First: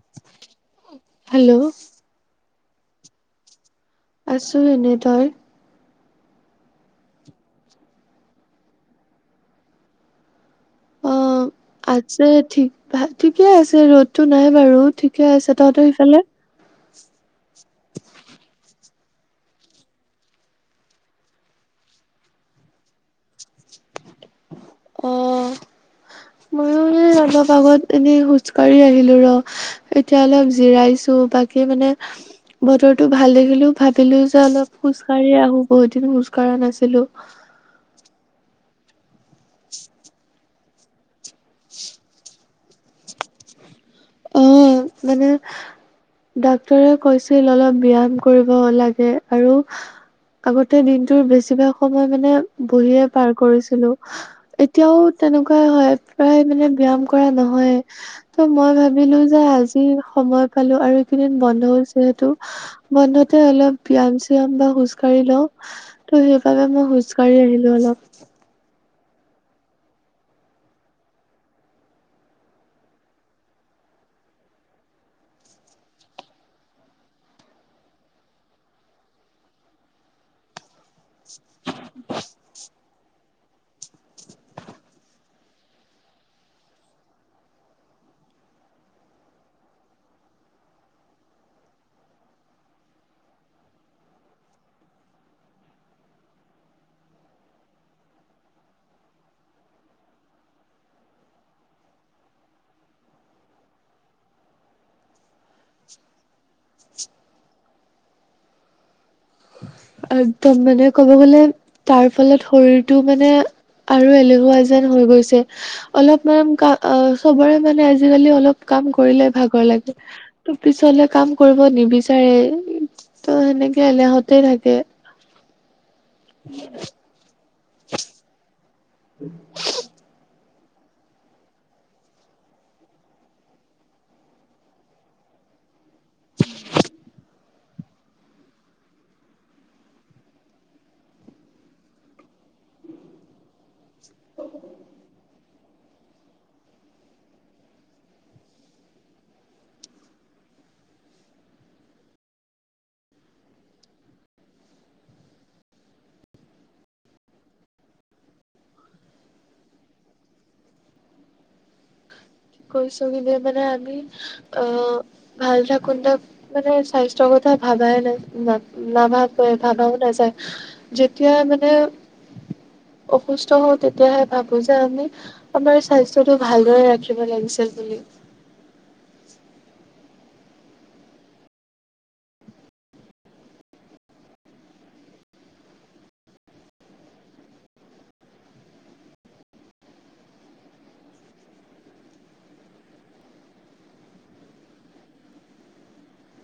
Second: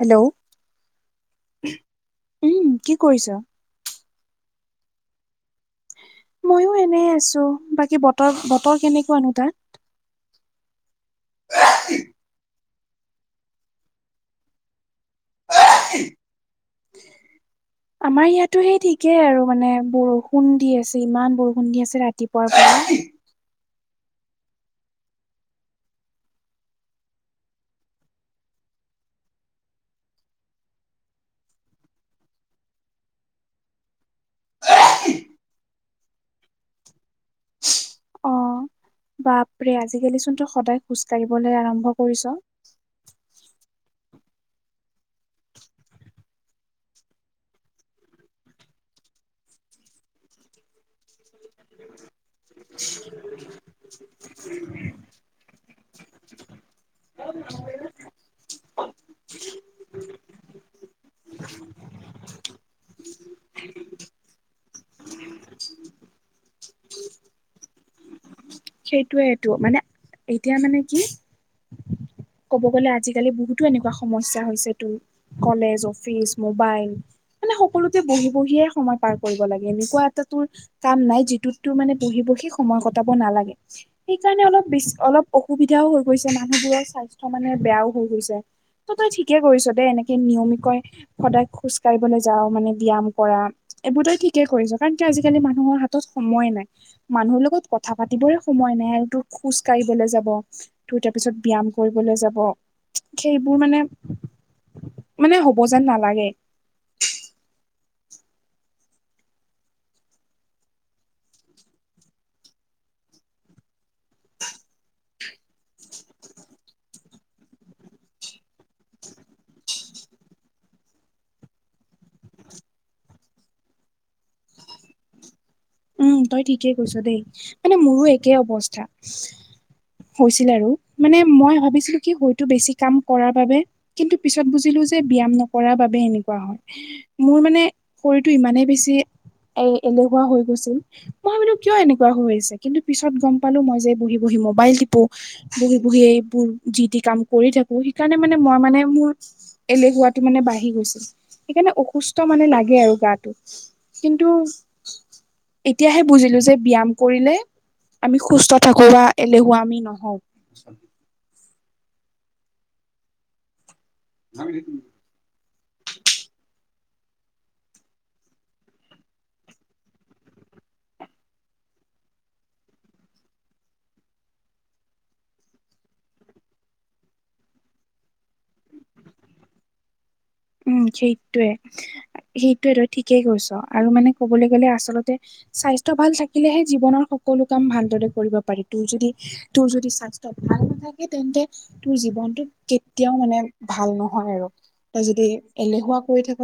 Hello, hello উম কি কৰিছ? আছো এনেই তই? মইয়ো এনেই আছো বাকী বতৰ বতৰ কেনেকুৱানো তাৰ? অঁ, আছে ঠিক ভা ঠিকে আছে ৰ'দতো নাই বাৰু ঠিক কে আছে তহঁতৰ সিফালে? আমাৰ ইয়াতো হে ঠিক কে আৰু মানে বৰষুণ দি আছে ইমান বৰষুণ দি আছে ৰাতিপুৱাৰ পৰা। অ' ময়ো সে অলপ আগত এনেই খোজকাঢ়ি আহিলো ৰ এতিয়া অলপ জিৰাইছো বাকী মানে বতৰটো ভাল দেখিলো ভাবিলো যে অলপ খোজ কাঢ়ি আহো, বহুত দিন খোজ কঢ়া নাছিলো। অ বাপৰে আজিকালি চোন তই সদায় খোজ কঢ়িবলৈ আৰম্ভ কৰিছ। উম মানে ডাক্তৰে কৈছিল অলপ ব্যায়াম কৰিব লাগে আৰু আগতে দিনটোৰ বেছিভাগ সময় মানে বহিয়ে পাৰ কৰিছিলো। এতিয়াও তেনেকুৱাই হয় প্ৰায় মানে ব্যাম কৰা নহয়ে ত মই ভাব ভাবিলো যে আজি সময় পালো আৰু এইকেইদিন বন্ধও যিহেতু বন্ধতে অলপ ব্যাম চিয়াম বা খোজ কঢ়ি লওঁ। ত' সেইবাবে মই খোজ কাঢ়ি আহিলো অলপ। সেইটোয়েটো মানে এতিয়া মানে কি ক'ব গ'লে আজিকালি বহুতো এনেকুৱা সমস্যা হৈছে তো। কলেজ, অফিচ, মোবাইল মানে সকলোতে বহি বহিয়ে সময় পাৰ কৰিব লাগে, এনেকুৱা এটা তোৰ কাম নাই, যিটোততো মানে বহি বহি সময় কটাব নালাগে। সেইকাৰণে অলপ বেছি অলপ অসুবিধাওঁ হৈ গৈছে মানুহবোৰৰ স্বাস্থ্য মানে বেয়াওঁ হৈ গৈছে। ত তই ঠিকে কৰিছ দে এনেকে নিয়মিক কয় সদায় খোজ কাঢ়িবলৈ যাওঁ মানে ব্যায়াম কৰা। এইবোৰ তই ঠিকে কৰিছ কাৰণ কিয় আজিকালি মানুহৰ হাতত সময় নাই, মানুহৰ লগত কথা পাতিবৰে সময় নাই আৰু তো খোজ কাঢ়িবলৈ যাব। তোৰ তাৰ পিছত ব্যায়াম কৰিবলৈ যাব, সেইবোৰ মানে মানে হ'ব যেন নালাগে। একদম মানে ক'ব গ'লে তাৰ ফলত শৰীৰটো মানে আৰু এলেহুৱা যেন হৈ গৈছে। অলপ মান কা আ চবৰে মানে আজিকালি অলপ কাম কৰিলে ভাগৰ লাগে। ত পিছলে কাম কৰিব নিবিচাৰে ত সেনেকে এলোহতে থাক কে। উম তই ঠিকে কৈছ দেই, মানে মোৰো একে অৱস্থা। হৈছিল আৰু মানে মই ভাবিছিলো কি হয়তো বেছি কাম কৰাৰ বাবে কিন্তু পিছত বুজিলো যে ব্যায়াম নকৰাৰ বাবে এনেকুৱা হয়। মোৰ মানে শৰীৰটো ইমানেই বেছি এ এলেহুৱা হৈ গৈছিল। মই ভাবিলো কিয় এনেকুৱা হৈ আছে কিন্তু পিছত গম পালো মই যে বহি বহি মোবাইল টিপো বহি বহি এইবোৰ যি টি কাম কৰি থাকো, সেইকাৰণে মানে মই মানে মোৰ এলেহুৱাটো মানে বাঢ়ি গৈছিল, সেইকাৰণে অসুস্থ মানে লাগে আৰু গাটো। কিন্তু এতিয়াহে বুজিলো যে ব্যায়াম কৰিলে আমি সুস্থ থাকো বা এলেহুৱা আমি নহওঁ। কৈছো কি মানে আমি অ' ভাল থাকোনতে মানে স্বাস্থ্যৰ কথা ভাবাই না নাভাবে ভাবাও নাযায়। যেতিয়াই মানে অসুস্থ হওঁ তেতিয়াহে ভাবো যে আমি আমাৰ স্বাস্থ্যটো ভালদৰে ৰাখি ব লাগিছিল বুলি। উম্ সেইটোয়ে, সেইটোয়ে তই ঠিকেই কৈছ আৰু মানে কবলৈ গ'লে আচলতে স্বাস্থ্য ভাল থাকিলেহে জীৱনৰ সকলো কাম ভালদৰে কৰিব পাৰি, তোৰ যদি তোৰ যদি স্বাস্থ্য ভাল নাথাকে তেন্তে তোৰ জীৱনতটো কেতিয়াওঁ মানে ভাল নহয় আৰু। এই এলেহুৱা কৰি থাক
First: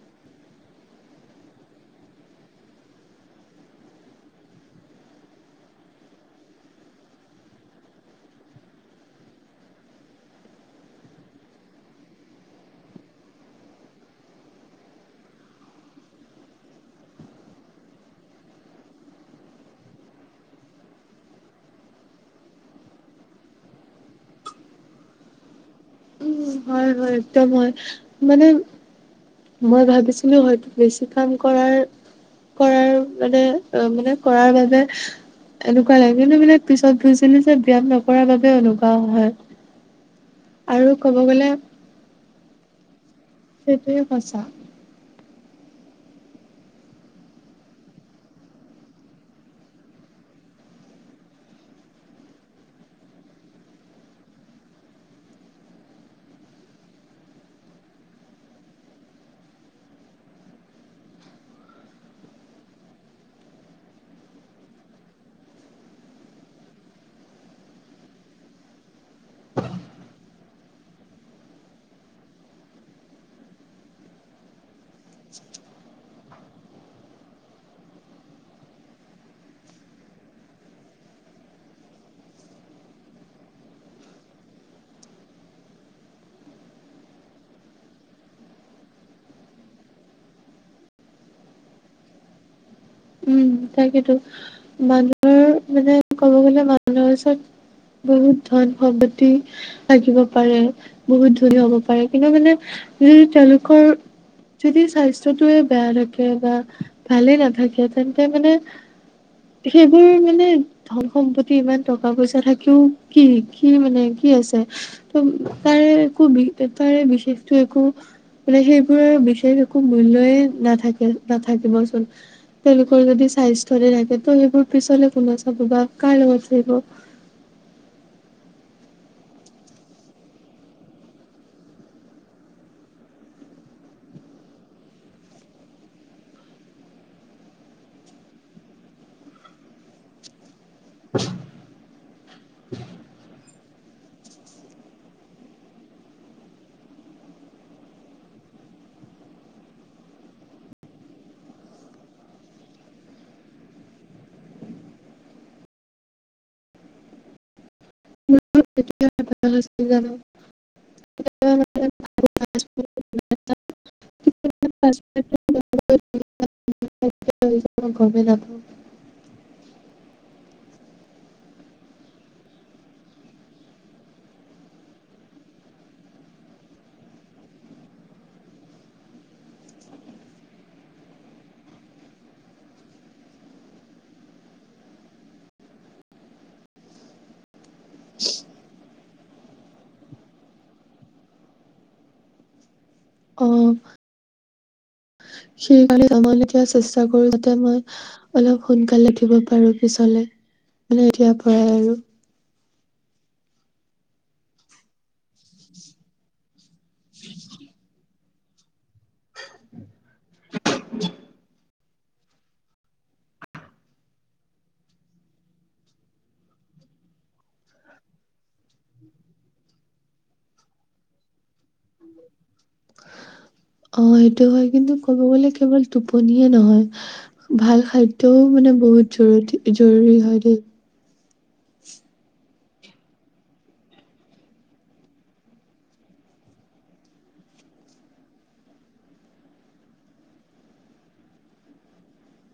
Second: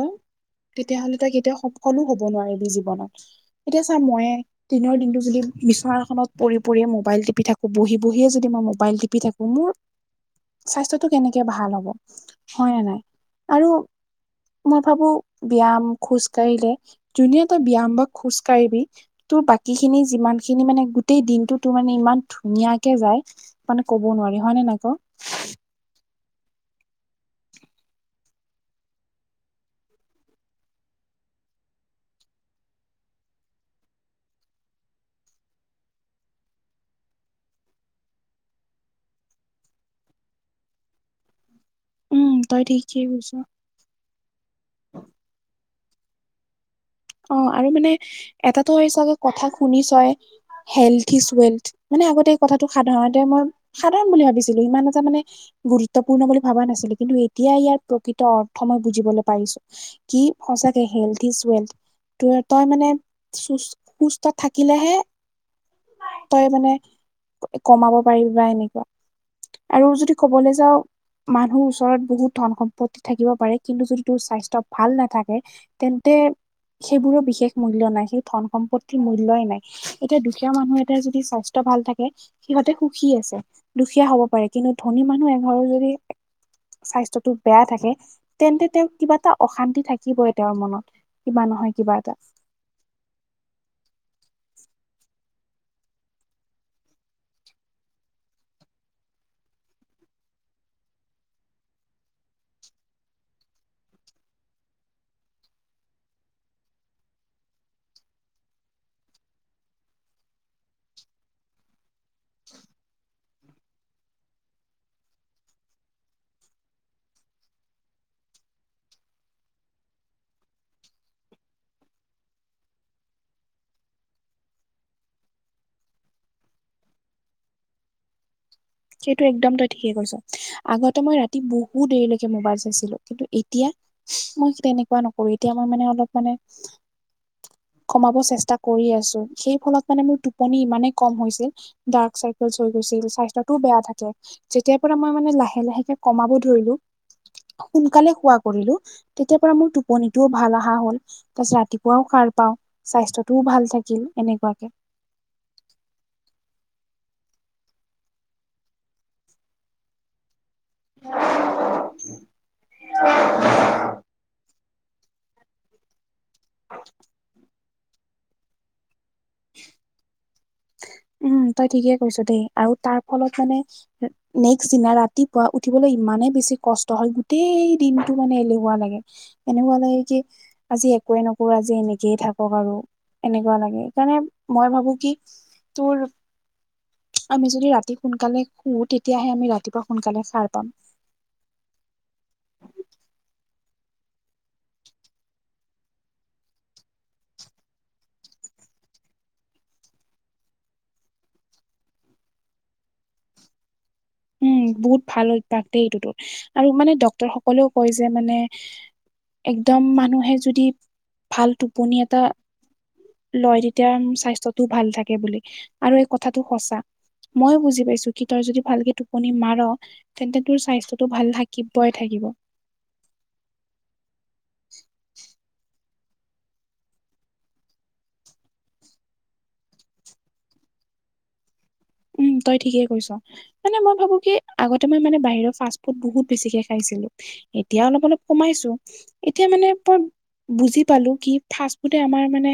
তেতিয়া হ'লে তই কেতিয়া সফলো হব নোৱাৰিবি জীৱনত। এতিয়া চা ময়ে দিনৰ দিনটো যদি বিছনা এখনত পৰি পৰিয়ে মোবাইল টিপি থাকো, বহি বহিয়ে যদি মই মোবাইল টিপি থাকো মোৰ স্বাস্থ্যটো কেনেকে ভাল হ'ব হয় নে নাই? আৰু মই ভাবো ব্যায়াম, খোজ কাঢ়িলে, যোনে এবাৰ ব্যায়াম বা খোজ কাঢ়ি দি তোৰ বাকীখিনি যিমান খিনি মানে গোটেই দিনটো তোৰ মানে ইমান ধুনীয়াকে যায় মানে ক'ব নোৱাৰি হয় নে নাই ক? উম হয় হয়, একদম হয় মানে- মই ভাবিছিলো হয়তো বেছি কাম কৰাৰ- কৰাৰ মানে অ মানে কৰাৰ বাবে- এনেকুৱা লাগে কিন্তু মানে পিছত বুজিলো যে ব্যায়াম নকৰাৰ বাবে এনেকুৱা হয়। আৰু ক'ব গলে, - উম' তই ঠিকেই কৈছ। সেইটোৱে সচা। অঁ আৰু মানে এটাটো চাগে কথা শুনিছয়। হেল কিছুৱেলট, মানে আগতে এই কথাটো সাধাৰণতে মই সাধাৰণ বুলি ভাবিছিলো ইমান এটা মানে- গুৰুত্বপূৰ্ণ বুলি ভবা নাছিলো। কিন্তু, এতিয়া ইয়াৰ প্ৰকৃত অৰ্থ মই বুজিবলৈ পাৰিছো। কি সঁচাকে হেল্থ ইজ ৱেল। তোৱে তই মানে চুচ সুস্থ থাকিলেহে। তই মানে কমাব পাৰিবি বা এনেকুৱা। আৰু যদি ক'বলে যাওঁ- মানুহ ওচৰত বহুত ধন সম্পত্তি থাকিব পাৰে কিন্তু, যদি তোৰ স্বাস্থ্য ভাল নাথাকে- তেন্তে, - সেইবোৰো বিশেষ মূল্য় নাই সেই ধন সম্পত্তিৰ মূল্যয়ই নাই। এতিয়া দুখীয়া মানুহ এটাই যদি স্বাস্থ্য ভাল থাকে- সিহঁতে সুখী আছে দুখীয়া হব পাৰে, কিন্তু ধনী মানুহ এঘৰৰ যদি- স্বাস্থ্যটো বেয়া থাকে- তেন্তে তেওঁ কিবা এটা অশান্তি থাকিবই তেওঁৰ মনত কিবা নহয় কিবা এটা। উম' তাকেতো মানুহৰ মানে ক'ব গ'লে মানুহৰ ওচৰত- বহুত ধন সম্পত্তি- থাকিব পাৰে, বহুত ধন হ'ব পাৰে, কিন্তু মানে যদি তেওঁলোকৰ- যদি স্বাস্থ্যটোৱে বেয়া থাকে বা ভালেই নাথাকে তেন্তে মানে- সেইবোৰ মানে- ধন সম্পত্তি ইমান টকা পইচা থাকিও কি কি মানে কি আছে? ত তাৰে একো তাৰে বিশেষতটো একো- মানে সেইবোৰৰ বিশেষ একো মূল্যয় নাথাকে নাথাকিবচোন। তেওঁলোকৰ যদি স্বাস্থ্য নেথাকে ত' সেইবোৰ পিছলে কোনে চাব বা কাৰ লগত থাকিব? সেইটো একদম তই ঠিকে কৈছ আগতে মই ৰাতি বহু দেৰিলৈকে মোবাইল চাইছিলো কিন্তু, এতিয়া- মই তেনেকুৱা নকৰো। এতিয়া মই মানে অলপ মানে- কমাব চেষ্টা কৰি আছো, সেই ফলত মানে মোৰ টোপনি ইমানেই কম হৈছিল- ডাৰ্ক চাইকেলচ হৈ গৈছিল স্বাস্থ্য টো বেয়া থাকে। যেতিয়াৰ পৰা মই মানে লাহে লাহেকে কমাব ধৰিলো, সোনকালে হোৱা কৰিলো- তেতিয়া পৰা মোৰ টোপনিটোও ভাল অহা হল, তাৰপিছত ৰাতিপুৱাও সাৰ- পাওঁ স্বাস্থ্যটোও ভাল থাকিল এনেকুৱাকে। জানো। [unintelligible] ময় গমে নাপাওঁ। [inaudible] উম' তই ঠিকেই কৈছ দেই আৰু তাৰ ফলত মানে- নেক্সট দিনা ৰাতিপুৱা উঠিবলৈ ইমানে বেছি কষ্ট হয় গোটেই দিনটো মানে এলেহোৱা লাগে। এনেকুৱা লাগে যে- আজি একোৱে নকৰো আজি এনেকেই থাকক আৰু এনেকুৱা লাগে। সেইকাৰণে মই ভাবো কি? তোৰ আমি যদি ৰাতি সোনকালে শু তেতিয়া তেতিয়াহে আমি ৰাতিপুৱা সোনকালে সাৰ পাম অ সেইকাৰণ তেতিয়া চেষ্টা কৰো যাতে মই অলপ সোনকালে উঠিব পাৰো পিছলে মে এতিয়াৰ পৰাই আৰু উম বহুত ভাল অভ্যাস দেই এইটোতো আৰু মানে ডক্তৰ সকলেও কয় যে মানে একদম মানুহে যদি ভাল টোপনি এটা লয় তেতিয়া স্বাস্থ্যটো ভাল থাকে বুলি আৰু এই কথাটো সঁচা ময়ো বুজি পাইছো কি তাৰ য ভালকে টো আপুনি মাৰ তেন্তে তোৰ স্বাস্থ্যটো ভাল থাকিবই থাকিব অ সেইটো হয় কিন্তু ক'ব গ'লে কেৱল টোপনিয়ে নহয়। ভাল খাদ্যও মানে বহুত জৰুী জৰুৰী হয় দেই উম তই ঠিকেই কৈছ। মানে মই ভাবো কি আগতে মই মানে বাহিৰৰ ফাষ্ট ফুড বহুত বেছিকে খাইছিলো। এতিয়া অলপ অলপ কমাইছো এতিয়া মানে মই বুজি পালো কি ফা ফুডে আমাৰ মানে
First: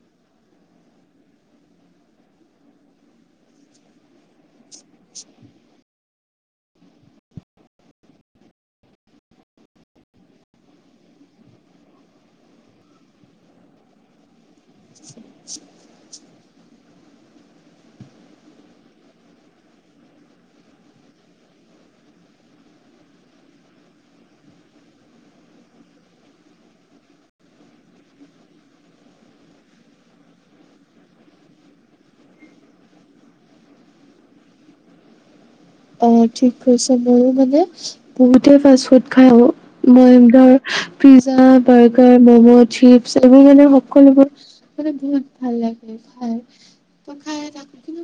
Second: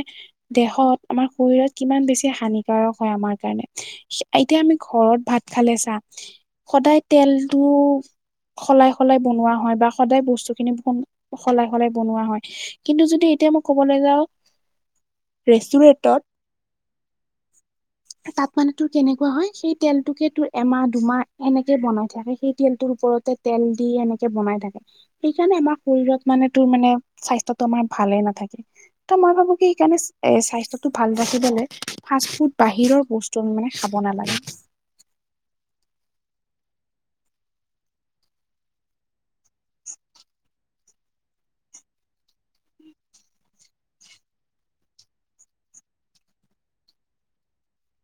দেহত আমাৰ শৰীৰত কিমান বেছি হানিকাৰক হয় আমাৰ কাৰণে এতিয়া আমি ঘৰত ভাত খালে চাম সদায় তেলটো সলাই সলাই বনোৱা হয় বা সদায় বস্তু খিনিন সলাই সলাই বনোৱা হয়। কিন্তু যদি এতিয়া মই ক'বলৈ যাওঁ ৰেষ্টুৰেন্টত তাত মানে তূ কেনেকুৱা হয় সেই তেলটোকে তোৰ এমাহ দুমাহ এনেকে বনাই থাকে সেই তেলটোৰ ওপৰতে তেল দি এনেকে বনাই থাকে। সেইকাৰণে আমাৰ শৰীৰত মানে তোৰ মানে স্বাস্থ্যত টো আমাৰ ভালে নাথাকে। ত মই ভাবো কি সকাৰণে এ স্বাস্থ্যতটো ভাল ৰাখিব ল ফা ফুড বাহিৰৰ বস্তু মানে খাব নালাগে। অ ঠিক কৈছে ময়ো মানে বহুতে ফাষ্ট ফুড খাইওঁ মই ধৰ পিজ্জা বাৰ্গাৰ ম'ম' চিপছ এইবোৰ মানে সকলোবোৰ মানে বহুত ভাল লাগে খাই ত খাই থাকোঁ কিন্ত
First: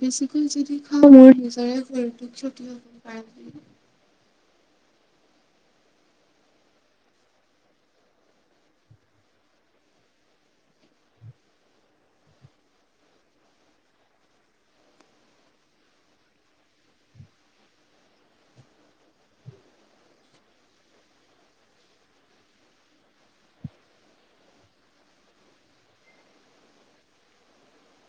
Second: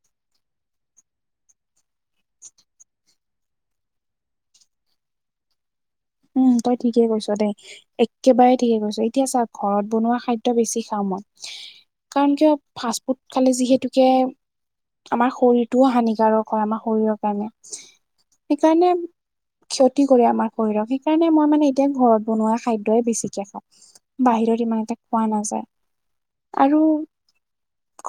বেছিকৈ যদি অ মোৰ নিজৰে ভৰিটোক কট হব পাৰে উম তই ঠিকে কৈছ দেই একেবাৰে ঠিকে কৈছো এতিয়া চা ঘৰত বনোৱা খাদ্য বেছি খাওঁ মই কাৰণ কিয় ফাষ্ট ফুড খালে যিহেতুকে আমাৰ শৰীৰটোও হানিকাৰক হয় আমাৰ শৰীৰৰ কাৰণে সেইকাৰণে ক্ষতি কৰে আমাৰ শৰীৰক সেইকাৰণে মই মানে এতিয়া ঘৰত বনোৱা খাদ্যই বেছিকে খাওঁ। বাহিৰত ইমান এটা খোৱা নাযায় আৰু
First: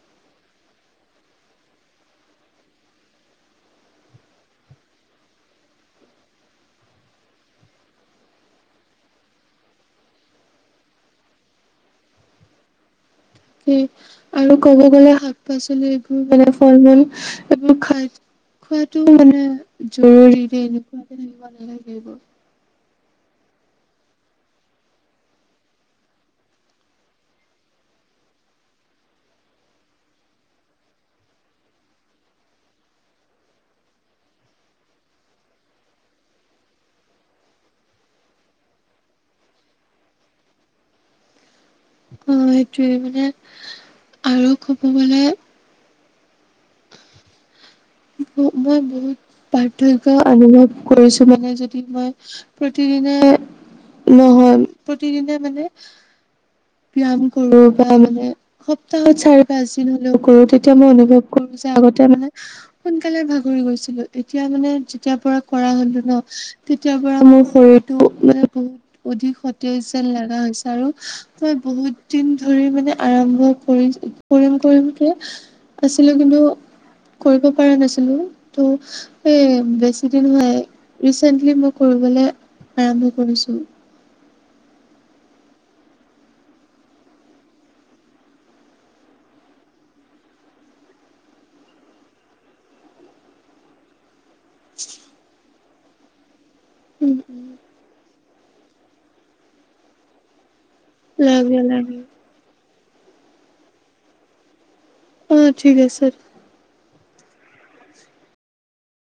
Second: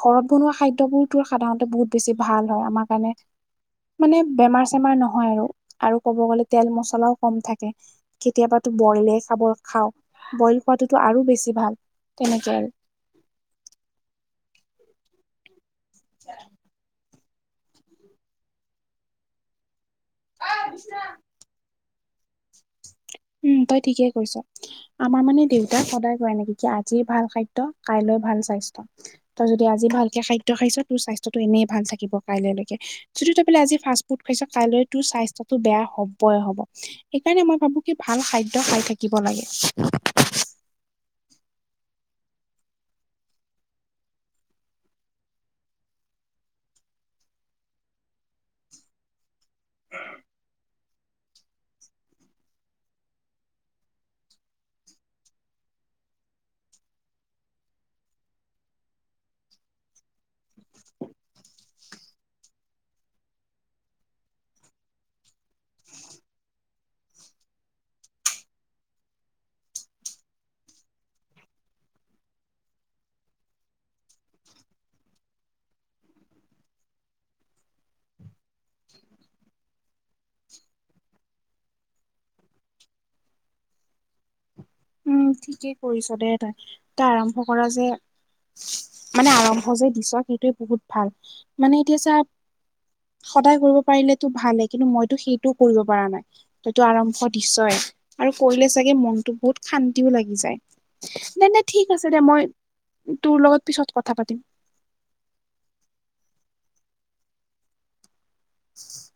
ঘৰত বনোৱা খাদ্যবোৰতো সাধাৰণতে বহুত বেছি ভাল হয় আমাৰ কাৰণে মানে বেমাৰ চেমাৰ নহয় আৰু আৰু ক'ব গ'লে তেল মছলাও কম থাকে। কেতিয়াবাতো বইলে খাব খাও বইল খোৱাতোতো আৰু বেছি ভাল তেনেকে আৰু কি আৰু ক'ব গ'লে শাক পাচলি এইবোৰ মানে ফল মূল এইবোৰ খাই খোৱাটো মানে জৰুৰী যে এনেকুৱাকে থাকিব নালাগে এইবোৰ উম তই ঠিকে কৰিছ। আমাৰ মানে দেউতাক সদায় কয় এনেকৈ কি আজি ভাল খাদ্য কাইলৈ ভাল স্বাস্থ্য তই যদি আজি ভালকে খাদ্য খাইছ তোৰ স্বাস্থ্যটো এনেই ভাল থাকিব কাইলৈকে যদি তই বোলে আজি ফাষ্ট ফুড খাইছ কাইলৈ তোৰ স্বাস্থ্যটো বেয়া হবই হ'ব সেইকাৰণে মই ভাবো ভাল খাদ্য খাই থাকিব লাগে অ সেইটোৱে মানে আৰু ক'ব গলে মই বহুত পাৰ্থক্য অনুভৱ কৰিছো মানে যদি মই প্ৰতিদিনে নহয় প্ৰতিদিনে মানে ব্যায়াম কৰো বা মানে সপ্তাহত চাৰি পাঁচ দিন হলেও কৰো তেতিয়া মই অনুভৱ কৰো যে আগতে মানে সোনকালে ভাগৰি গৈছিলো এতিয়া মানে যেতিয়াৰ পৰা কৰা হলো ন তেতিয়াৰ পৰা মোৰ শৰীৰটো মানে বহুত অধিক সতেজ যেন লগা হৈছে আৰু মই বহুত দিন ধৰি মানে আৰম্ভ কৰি কৰিম কৰিম কে আছিলো কিন্তু কৰিব পৰা নাছিলো ত' এ বেছি দিন নহয় ৰিচেন্টলি মই কৰিবলে আৰম্ভ কৰিছো উম ঠিকেই কৰিছ দে তাই তই আৰম্ভ কৰা যে মানে আৰম্ভ যে দিছ সেইটোৱে বহুত ভাল মানে এতিয়া চা সদায় কৰিব পাৰিলেটো ভালে কিন্তু মইতো সেইটোও কৰিব পৰা নাই তইটো আৰম্ভ দিছয় আৰু কৰিলে চাগে মনতো বহুত শান্তিও লাগি যায় নাই লাগে নাই ঠিক লাগে আছে দে মই তোৰ লগত পিছত কথা পাতিম উম ঠিক আছে [inaudible]